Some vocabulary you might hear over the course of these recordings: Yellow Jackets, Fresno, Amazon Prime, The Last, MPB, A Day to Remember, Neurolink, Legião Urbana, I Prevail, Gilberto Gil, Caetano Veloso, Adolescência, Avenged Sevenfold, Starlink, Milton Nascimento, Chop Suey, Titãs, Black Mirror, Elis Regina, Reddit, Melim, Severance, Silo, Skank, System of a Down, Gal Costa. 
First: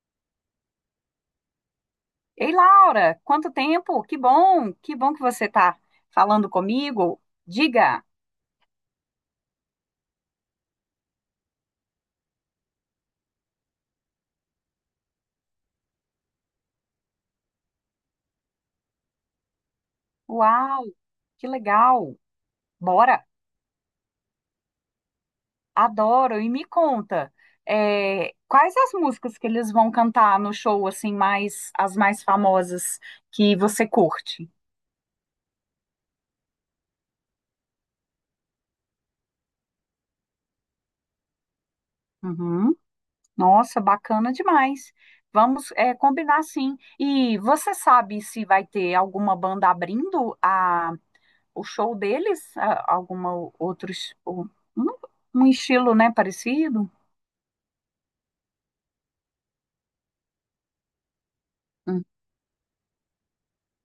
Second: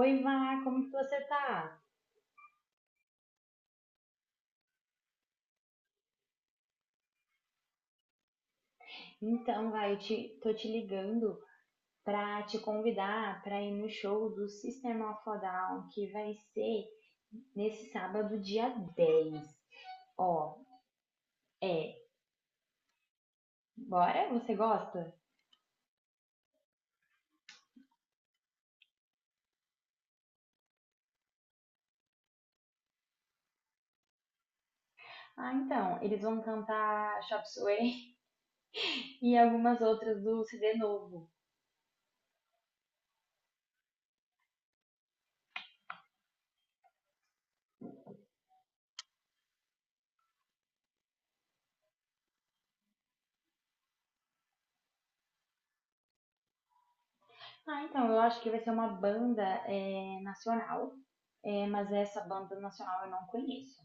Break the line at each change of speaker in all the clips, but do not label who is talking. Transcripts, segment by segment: Oi, Vá, como que você tá?
Ei, Laura, quanto tempo? Que bom, que bom que você está falando comigo. Diga,
Então, vai, tô te ligando pra te convidar pra ir no show do System of a Down, que vai ser nesse sábado, dia 10. Ó,
uau, que
é,
legal. Bora,
bora? Você gosta?
adoro. E me conta, quais as músicas que eles vão cantar no show, assim, mais as mais famosas que você curte?
Ah, então, eles vão cantar Chop Suey e algumas outras do CD novo.
Uhum. Nossa, bacana demais. Vamos, combinar sim. E você sabe se vai ter alguma banda abrindo a o show deles, a- alguma o- outros, o- um, um estilo, né, parecido?
Ah, então, eu acho que vai ser uma banda é, nacional, é, mas
Hum.
essa banda nacional eu não conheço.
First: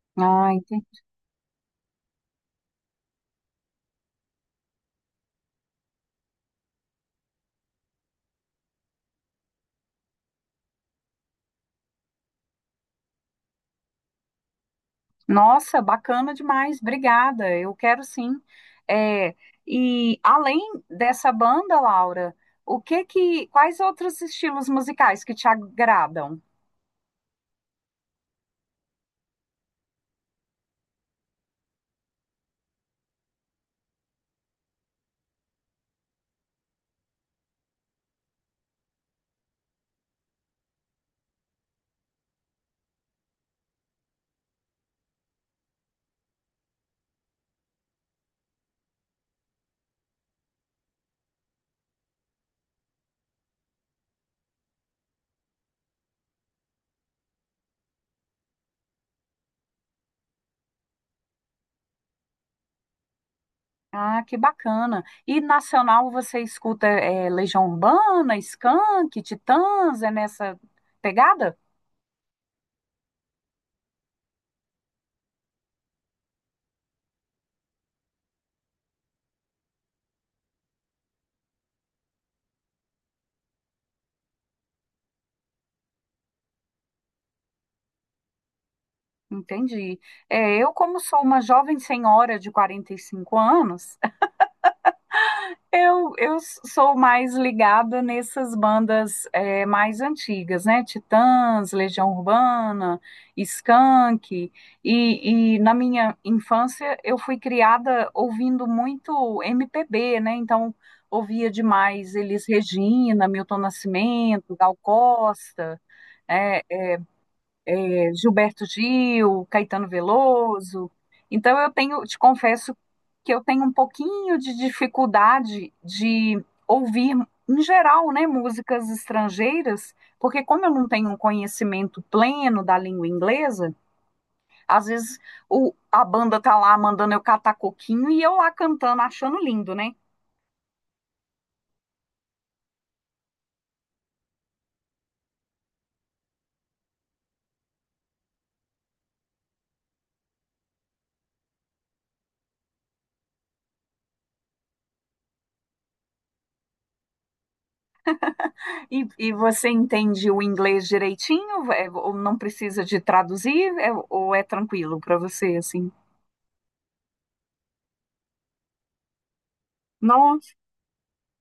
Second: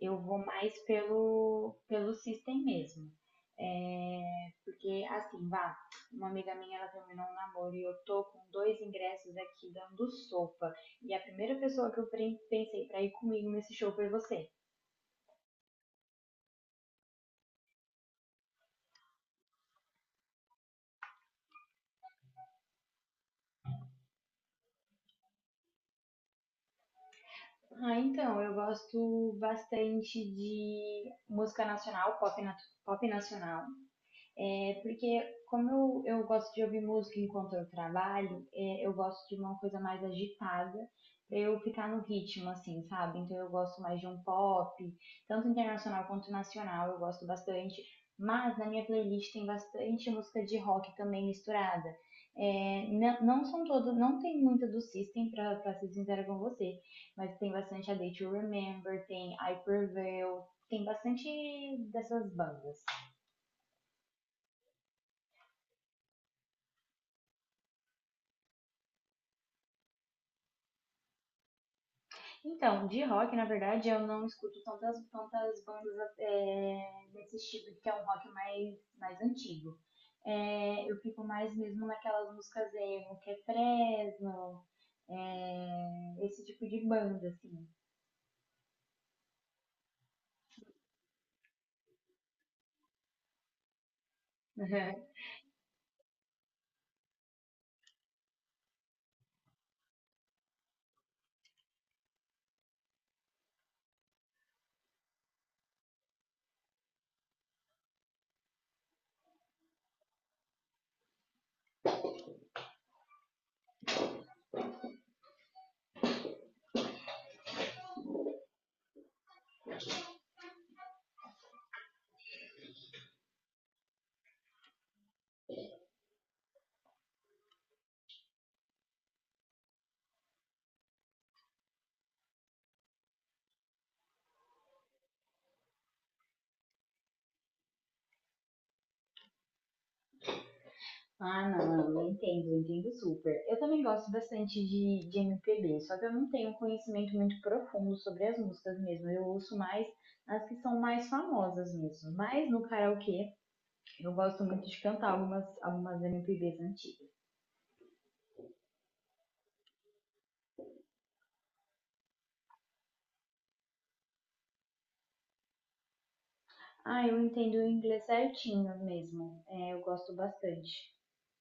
Eu vou
Ah,
mais
entendi.
pelo system mesmo. É, porque, assim, vá, uma amiga minha, ela terminou um namoro e eu tô com dois ingressos aqui dando sopa. E a primeira pessoa que eu pensei pra ir comigo nesse show foi você.
Nossa, bacana demais, obrigada. Eu quero sim. É, e além dessa banda, Laura, quais outros estilos musicais que te agradam?
Ah, então, eu gosto bastante de música nacional, pop, pop nacional. É, porque como eu gosto de ouvir música enquanto eu trabalho, é, eu gosto de uma coisa mais agitada pra eu ficar no ritmo, assim, sabe? Então eu gosto mais de um pop, tanto internacional quanto nacional, eu gosto bastante. Mas na minha playlist tem bastante música de rock também misturada. É, não, não são todas, não tem muita do System, pra ser sincera com você, mas tem bastante A Day to Remember, tem I Prevail, tem bastante dessas bandas.
Ah, que bacana. E nacional você escuta Legião Urbana, Skank, Titãs, é nessa pegada?
Então, de rock, na verdade, eu não escuto tantas bandas é, desse estilo, que é um rock mais antigo. É, eu fico mais mesmo naquelas músicas emo, que é Fresno, é, esse tipo de banda, assim.
Entendi. É, como sou uma jovem senhora de 45 anos, eu sou mais ligada nessas bandas mais antigas, né? Titãs, Legião Urbana, Skank. E na minha infância eu fui criada ouvindo muito MPB, né? Então ouvia demais Elis Regina, Milton Nascimento, Gal Costa. é, Gilberto Gil, Caetano Veloso. Então eu tenho, te confesso que eu tenho um pouquinho de dificuldade de ouvir em geral, né, músicas estrangeiras, porque como eu não tenho um conhecimento pleno da língua inglesa, às vezes a banda tá lá mandando eu catar coquinho e eu lá cantando, achando lindo, né?
Ah, não, eu entendo super. Eu também gosto bastante de MPB, só que eu não tenho um conhecimento muito profundo sobre as músicas mesmo. Eu ouço mais as que são mais famosas mesmo. Mas no karaokê eu gosto muito de cantar algumas MPBs antigas.
E você entende o inglês direitinho? É, ou não precisa de traduzir? É, ou é tranquilo para você, assim?
Ah, eu entendo o inglês certinho mesmo. É, eu gosto
Não.
bastante.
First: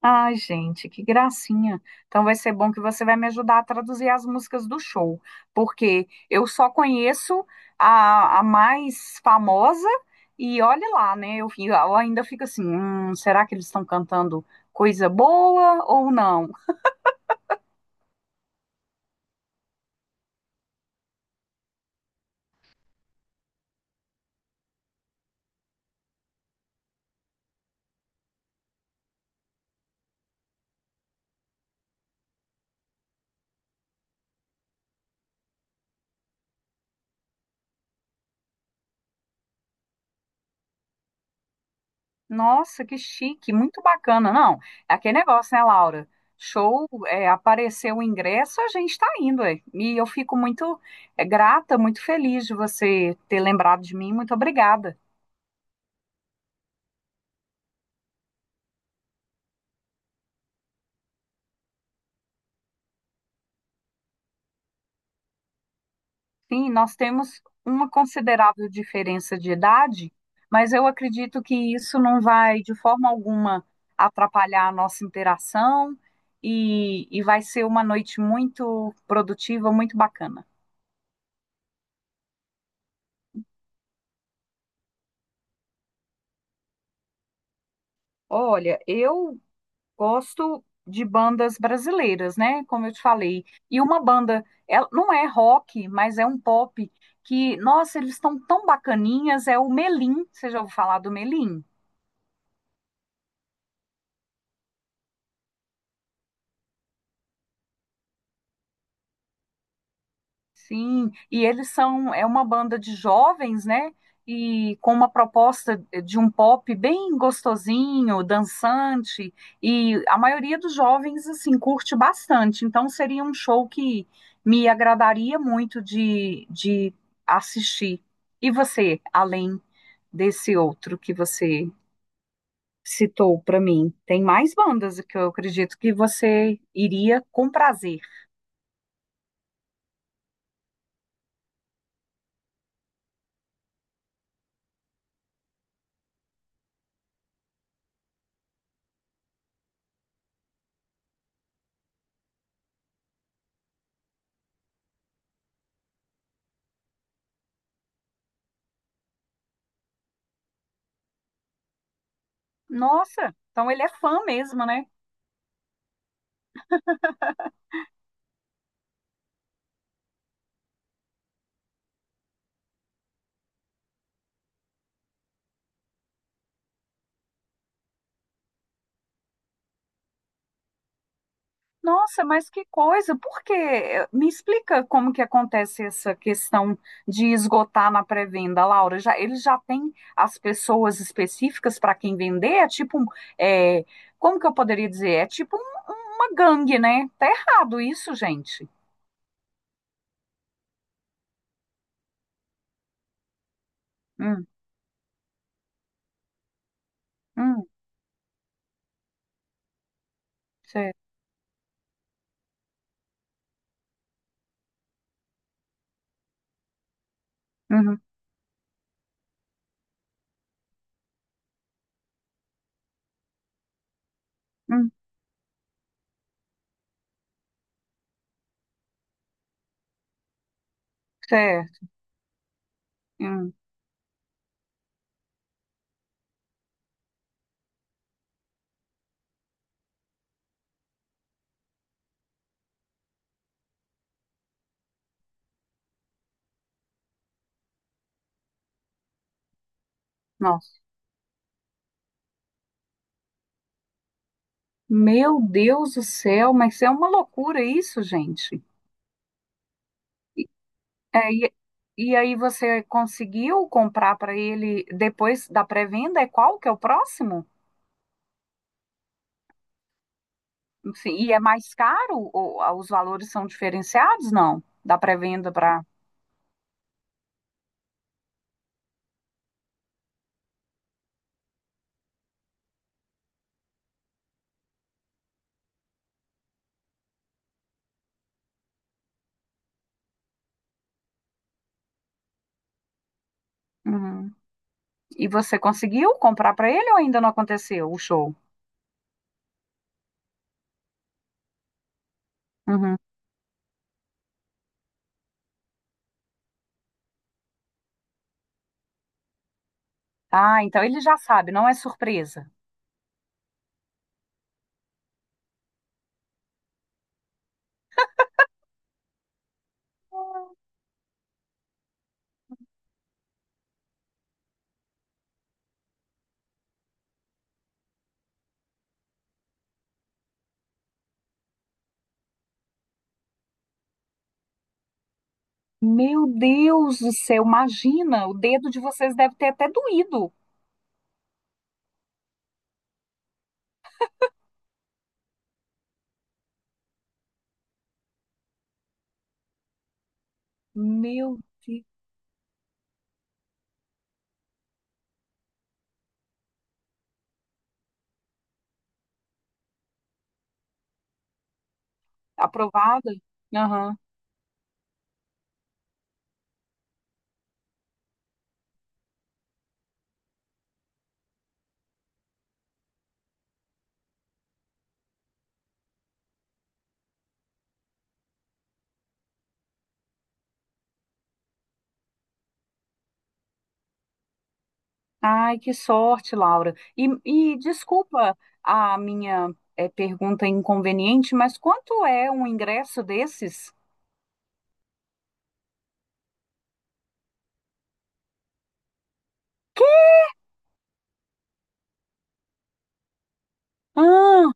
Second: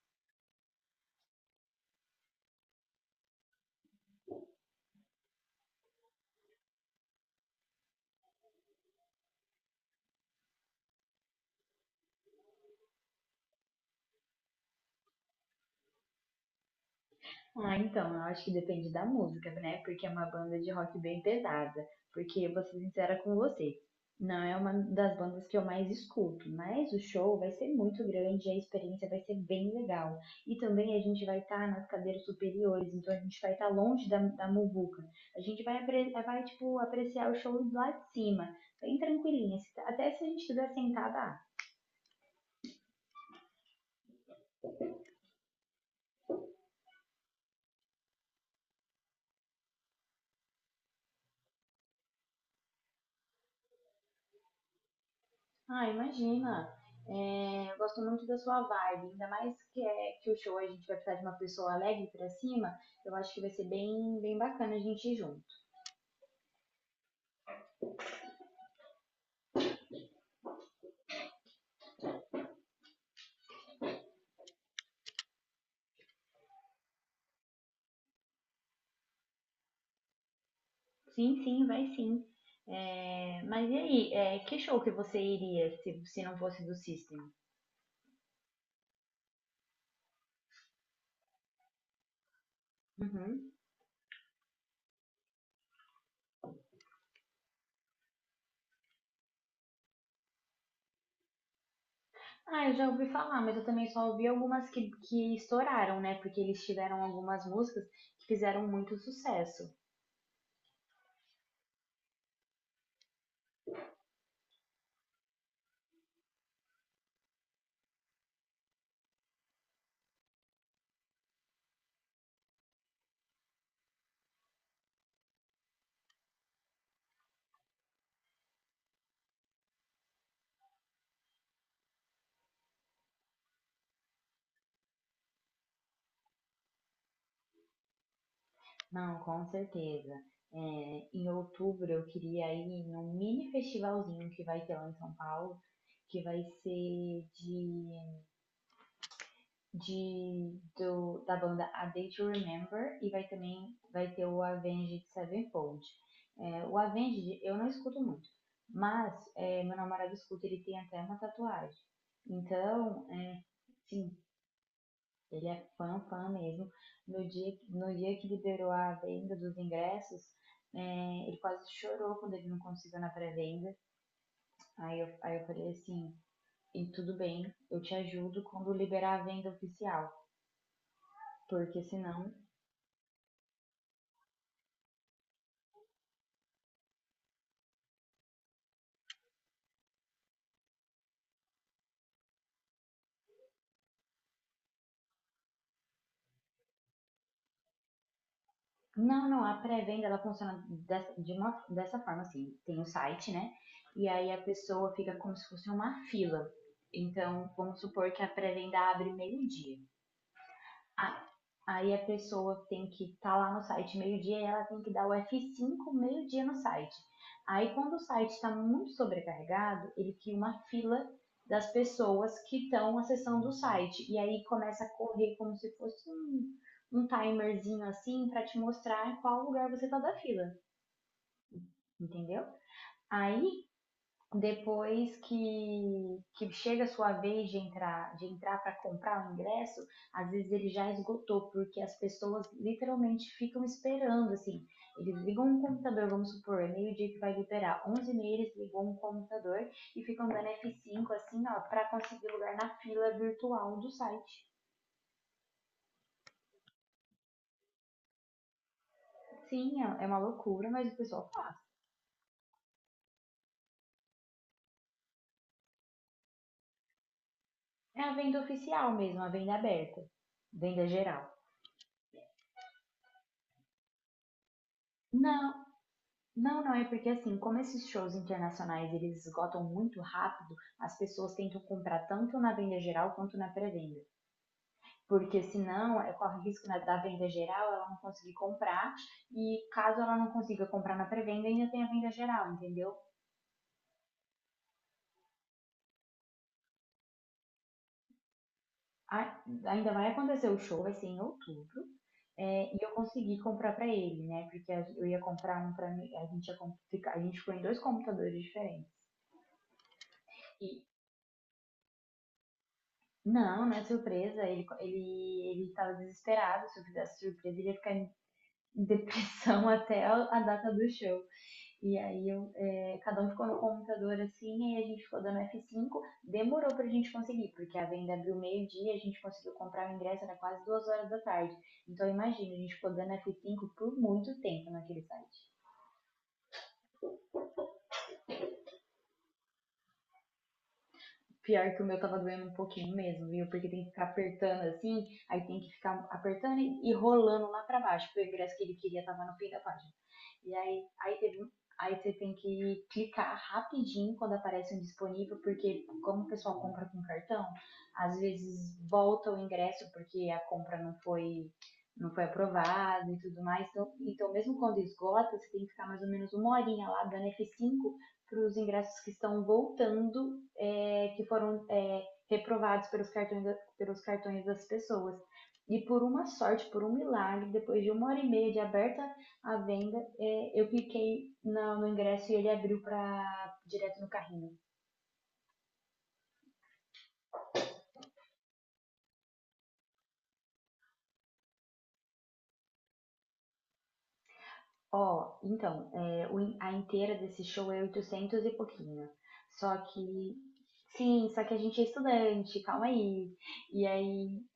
Ai, gente, que gracinha. Então vai ser bom que você vai me ajudar a traduzir as músicas do show, porque eu só conheço a mais famosa e olhe lá, né? Eu ainda fico assim, será que eles estão cantando coisa boa ou não?
Ah, então, eu acho que depende da música, né? Porque é uma banda de rock bem pesada. Porque, vou ser sincera com você, não é uma das bandas que eu mais escuto, mas o show vai ser muito grande, a experiência vai ser bem legal. E também a gente vai estar nas cadeiras superiores, então a gente vai estar longe da muvuca. A gente vai, tipo, apreciar o show lá de cima, bem tranquilinha. Até se a gente estiver sentada, ah.
Nossa, que chique, muito bacana. Não, é aquele negócio, né, Laura? Show, é, apareceu o ingresso, a gente tá indo, é. E eu fico muito, é, grata, muito feliz de você ter lembrado de mim. Muito obrigada.
Ah, imagina. É, eu gosto muito da sua vibe, ainda mais que, é, que o show a gente vai precisar de uma pessoa alegre pra cima. Eu acho que vai ser bem, bem bacana a gente ir junto.
Sim, nós temos uma considerável diferença de idade, mas eu acredito que isso não vai de forma alguma atrapalhar a nossa interação e vai ser uma noite muito produtiva, muito bacana.
Sim, sim, vai sim. É, mas e aí, é, que show que você iria se não fosse do System?
Olha, eu gosto de bandas brasileiras, né? Como eu te falei.
Uhum.
E uma banda, ela não é rock, mas é um pop que, nossa, eles estão tão bacaninhas, é o Melim. Você já ouviu falar do Melim?
Ah, eu já ouvi falar, mas eu também só ouvi algumas que estouraram, né? Porque eles tiveram algumas músicas que fizeram muito sucesso.
Sim, e eles são, é uma banda de jovens, né? E com uma proposta de um pop bem gostosinho, dançante, e a maioria dos jovens, assim, curte bastante. Então, seria um show que me agradaria muito de assistir. E você, além desse outro que você citou para mim, tem mais bandas que eu acredito que você iria com prazer.
Não, com certeza. É, em outubro eu queria ir num mini festivalzinho que vai ter lá em São Paulo, que vai ser da banda A Day to Remember e vai também vai ter o Avenged Sevenfold. É, o Avenged eu não escuto muito, mas é, meu namorado escuta, ele tem até uma tatuagem. Então,
Nossa,
é,
então ele é
sim,
fã mesmo, né?
ele é fã, fã mesmo. No dia que liberou a venda dos ingressos, é, ele quase chorou quando ele não conseguiu na pré-venda. Aí eu falei assim, e tudo bem, eu te ajudo quando liberar a venda oficial. Porque
Nossa,
senão.
mas que coisa! Por quê? Me explica como que acontece essa questão de esgotar na pré-venda, Laura. Já, ele já têm as pessoas específicas para quem vender? É, Como que eu poderia dizer? É tipo uma gangue, né? Tá errado isso, gente.
Não, não, a pré-venda ela funciona dessa forma, assim. Tem o um site, né? E aí a
Hum,
pessoa fica como se fosse uma fila. Então,
hum,
vamos supor que a pré-venda abre meio-dia.
certo.
Ah, aí a pessoa tem que estar tá lá no site meio-dia e ela tem que dar o F5 meio-dia no site. Aí quando o
Uhum,
site está muito sobrecarregado, ele cria uma fila das pessoas que estão acessando o site. E aí começa a
hum,
correr como se fosse um timerzinho assim para te mostrar qual lugar você está da fila,
certo.
entendeu? Aí
Hum,
depois que chega a sua vez de entrar para comprar o ingresso, às vezes ele já esgotou, porque as pessoas literalmente ficam esperando, assim. Eles ligam um computador, vamos supor, é meio-dia que vai liberar, 11h eles ligam um computador e ficam dando
nossa.
F5, assim, ó, para conseguir lugar na fila virtual do site.
Meu Deus do céu, mas é uma loucura isso, gente.
Sim, é uma loucura, mas o pessoal
É, e,
faz.
e aí você conseguiu comprar para ele depois da pré-venda? É qual que é o próximo?
É a venda oficial mesmo, a venda aberta, venda
Enfim,
geral.
e é mais caro? Ou, os valores são diferenciados? Não, da pré-venda
Não,
para.
não, não, é porque assim, como esses shows internacionais eles esgotam muito rápido, as pessoas tentam comprar tanto na venda geral quanto na pré-venda. Porque senão é, corre o risco da venda geral ela não conseguir comprar, e caso ela não consiga comprar na pré-venda, ainda tem a venda geral, entendeu?
Uhum. E você conseguiu comprar para ele ou ainda não aconteceu o show?
Ainda vai acontecer o show, vai ser em outubro, é, e eu
Uhum.
consegui comprar pra ele, né? Porque eu ia comprar um pra mim, a gente ficou em dois computadores diferentes.
Ah,
E
então ele já sabe, não é surpresa.
não, não é surpresa. Ele tava desesperado. Se eu fizesse surpresa, ele ia ficar em depressão até a data do show. E aí, eu, é, cada um ficou no computador assim, e aí a gente ficou dando F5. Demorou pra gente conseguir, porque a venda abriu meio-dia, a gente conseguiu comprar o ingresso, era quase 2 horas da tarde. Então, imagina, a gente ficou dando F5 por muito tempo naquele site.
Meu Deus do céu, imagina, o dedo de vocês deve ter até doído.
Pior que o meu tava doendo um pouquinho mesmo, viu? Porque tem que ficar apertando assim, aí tem que ficar apertando e rolando lá pra baixo, porque o ingresso que ele queria tava no fim da página. E aí, aí
Meu
teve um-
Deus,
Aí você tem que clicar rapidinho quando aparece um disponível, porque como o pessoal compra com cartão, às vezes volta o ingresso porque a compra não foi aprovada
aprovada?
e tudo mais. Então,
Aham.
mesmo quando esgota, você tem que ficar mais ou menos uma horinha lá dando F5 para os ingressos que estão voltando é, que foram é, reprovados pelos cartões, pelos cartões das pessoas. E por uma sorte, por um milagre, depois de uma hora e meia de aberta a venda, é, eu cliquei no ingresso e ele abriu para direto no carrinho.
Ai, que sorte, Laura. E desculpa a minha pergunta inconveniente, mas quanto é um ingresso desses?
Então, é, o a inteira desse show é 800 e pouquinho. Só que, sim, só que a gente é estudante, calma aí. E aí
Ah,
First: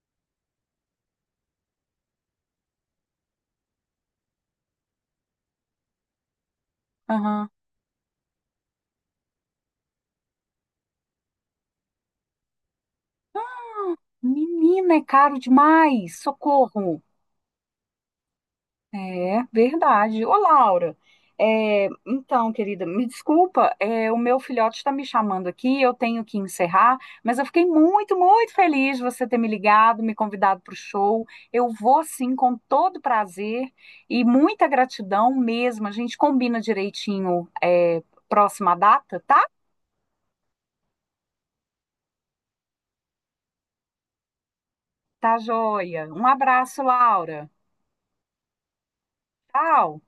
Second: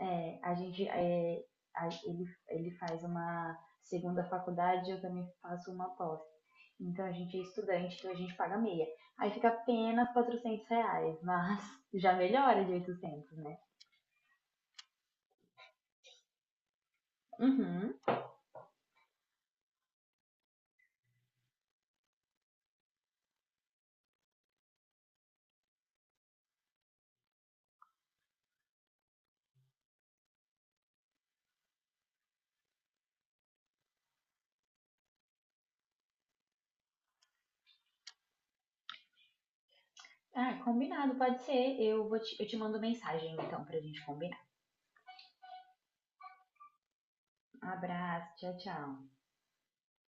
A gente, é, a- ele faz uma segunda faculdade, eu também faço uma pós. Então a gente é
aham.
estudante, então a gente paga meia. Aí fica apenas R$ 400, mas já melhora de 800 né?
Menina, é caro demais. Socorro.
Uhum.
É verdade. Ô, Laura, é, então, querida, me desculpa, é, o meu filhote está me chamando aqui, eu tenho que encerrar, mas eu fiquei muito, muito feliz de você ter me ligado, me convidado para o show. Eu vou sim, com todo prazer e muita gratidão mesmo. A gente combina direitinho, é, próxima data, tá?
Ah, combinado, pode ser. Eu te mando mensagem então pra gente combinar.
Tá joia. Um abraço, Laura.
Um abraço, tchau, tchau.
Tchau.